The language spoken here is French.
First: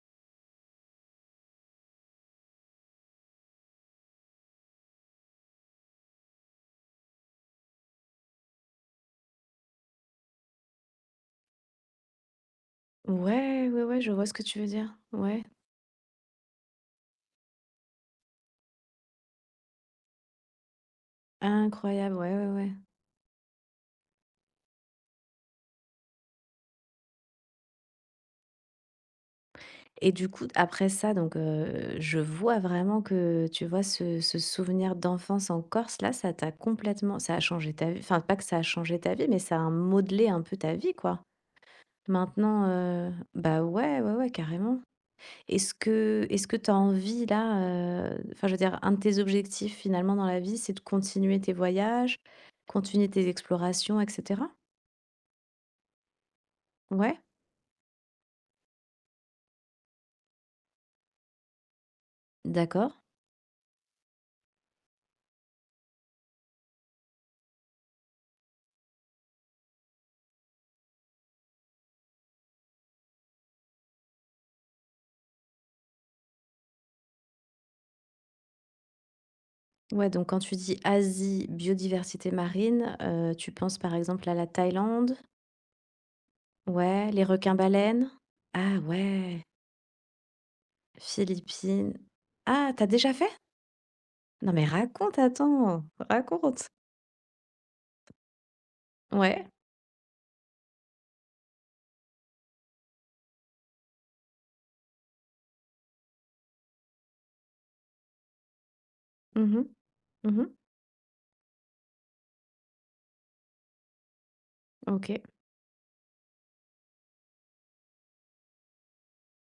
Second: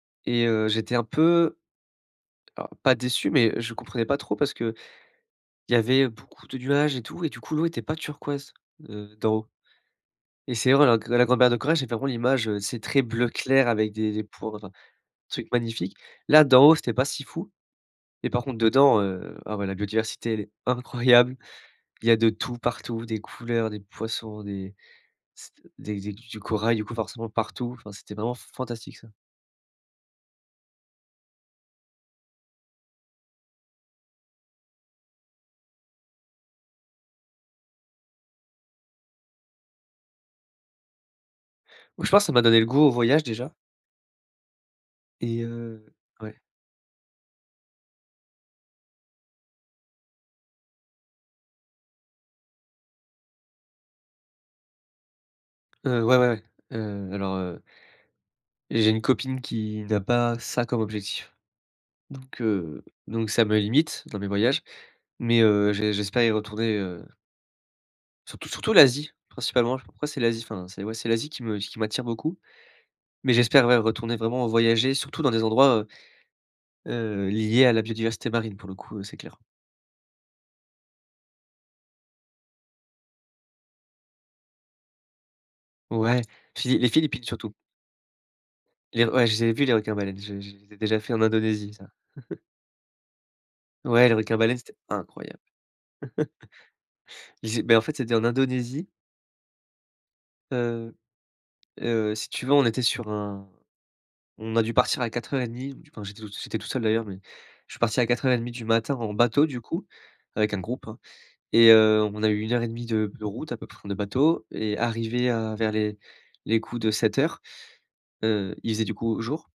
Et heu, j'étais un peu alors pas déçu, mais je comprenais pas trop parce qu'il y avait beaucoup de nuages et tout et du coup l'eau était pas turquoise, heu, d'en haut. Et c'est [unintelligible] la grande barrière de corail, j'ai vraiment l'image, heu, tu sais, très bleu clair Ouais, ouais, avec ouais, des je des vois ce que points, tu veux heu dire. Ouais. truc magnifique. Là, d'en haut, c'était pas si fou. Et par contre dedans, heu, ah ouais, la biodiversité, elle est incroyable. Il y Incroyable, a de ouais, ouais, tout, ouais. partout, des couleurs, des poissons, des c t des des du corail, du coup, forcément partout. Enfin, c'était vraiment fantastique ça. Et du coup d après ça, donc heu, je vois vraiment que, heu, tu vois ce ce souvenir d'enfance en Corse, là, ça t'a complètement ça a changé ta v enfin, pas que ça a changé ta vie, mais ça a modelé un peu ta vie, quoi? Je pense, ça m'a donné le Maintenant, goût au heu voyage, déjà ben ouais, ouais, ouais, carrément. et Est-ce heu. que Ouais est-ce que tu as envie là heu, enfin je veux dire, un de tes objectifs finalement dans la vie, c'est de continuer tes voyages, continuer tes explorations, et cetera? Heu, ouais, ouais, ouais. Heu, Ouais. alors, heu j'ai une copine qui n'a pas ça comme objectif donc, heu D'accord. donc ça me limite dans mes voyages. Mais heu, j'é j'espère y retourner heu surtout surtout l'Asie principalement, après c'est l'Asie, enfin, ouais, c'est l'Asie qui me qui m'attire beaucoup, mais j'espère, ouais, retourner vraiment, heu, voyager surtout dans des endroits, heu heu, liés à la biodiversité marine pour le coup, heu, c'est clair. Ouais, donc quand tu dis: «Asie, biodiversité marine» heu, tu penses par exemple à la Thaïlande? Ouais, puis les Ouais, les Philippines, surtout. requins baleines. Ah Les r ouais, je ouais. les ai vu les requins baleines, je je je les ai déjà fait en Indonésie, ça. Philippines. Ah, tu as déjà fait? Ouais, les requins Non, baleines, mais c'était raconte, incroyable. attends, raconte? Ils zé mais en fait, c'était en Indonésie T ouais. Heu heu, si tu veux, on était sur un on a dû partir à 04:30 du enfin, j'étais tout sui j'étais tout seul d'ailleurs mais je suis parti à 04:30 du matin en bateau, Mmh du mh. coup, Mmh avec mh. un groupe, hein, et heu, on a eu 1 heure et 1/2 de de route à peu près pour prendre le bateau et OK. arrivé à vers les les coups de 07:00, heu, il faisait, du coup, jour.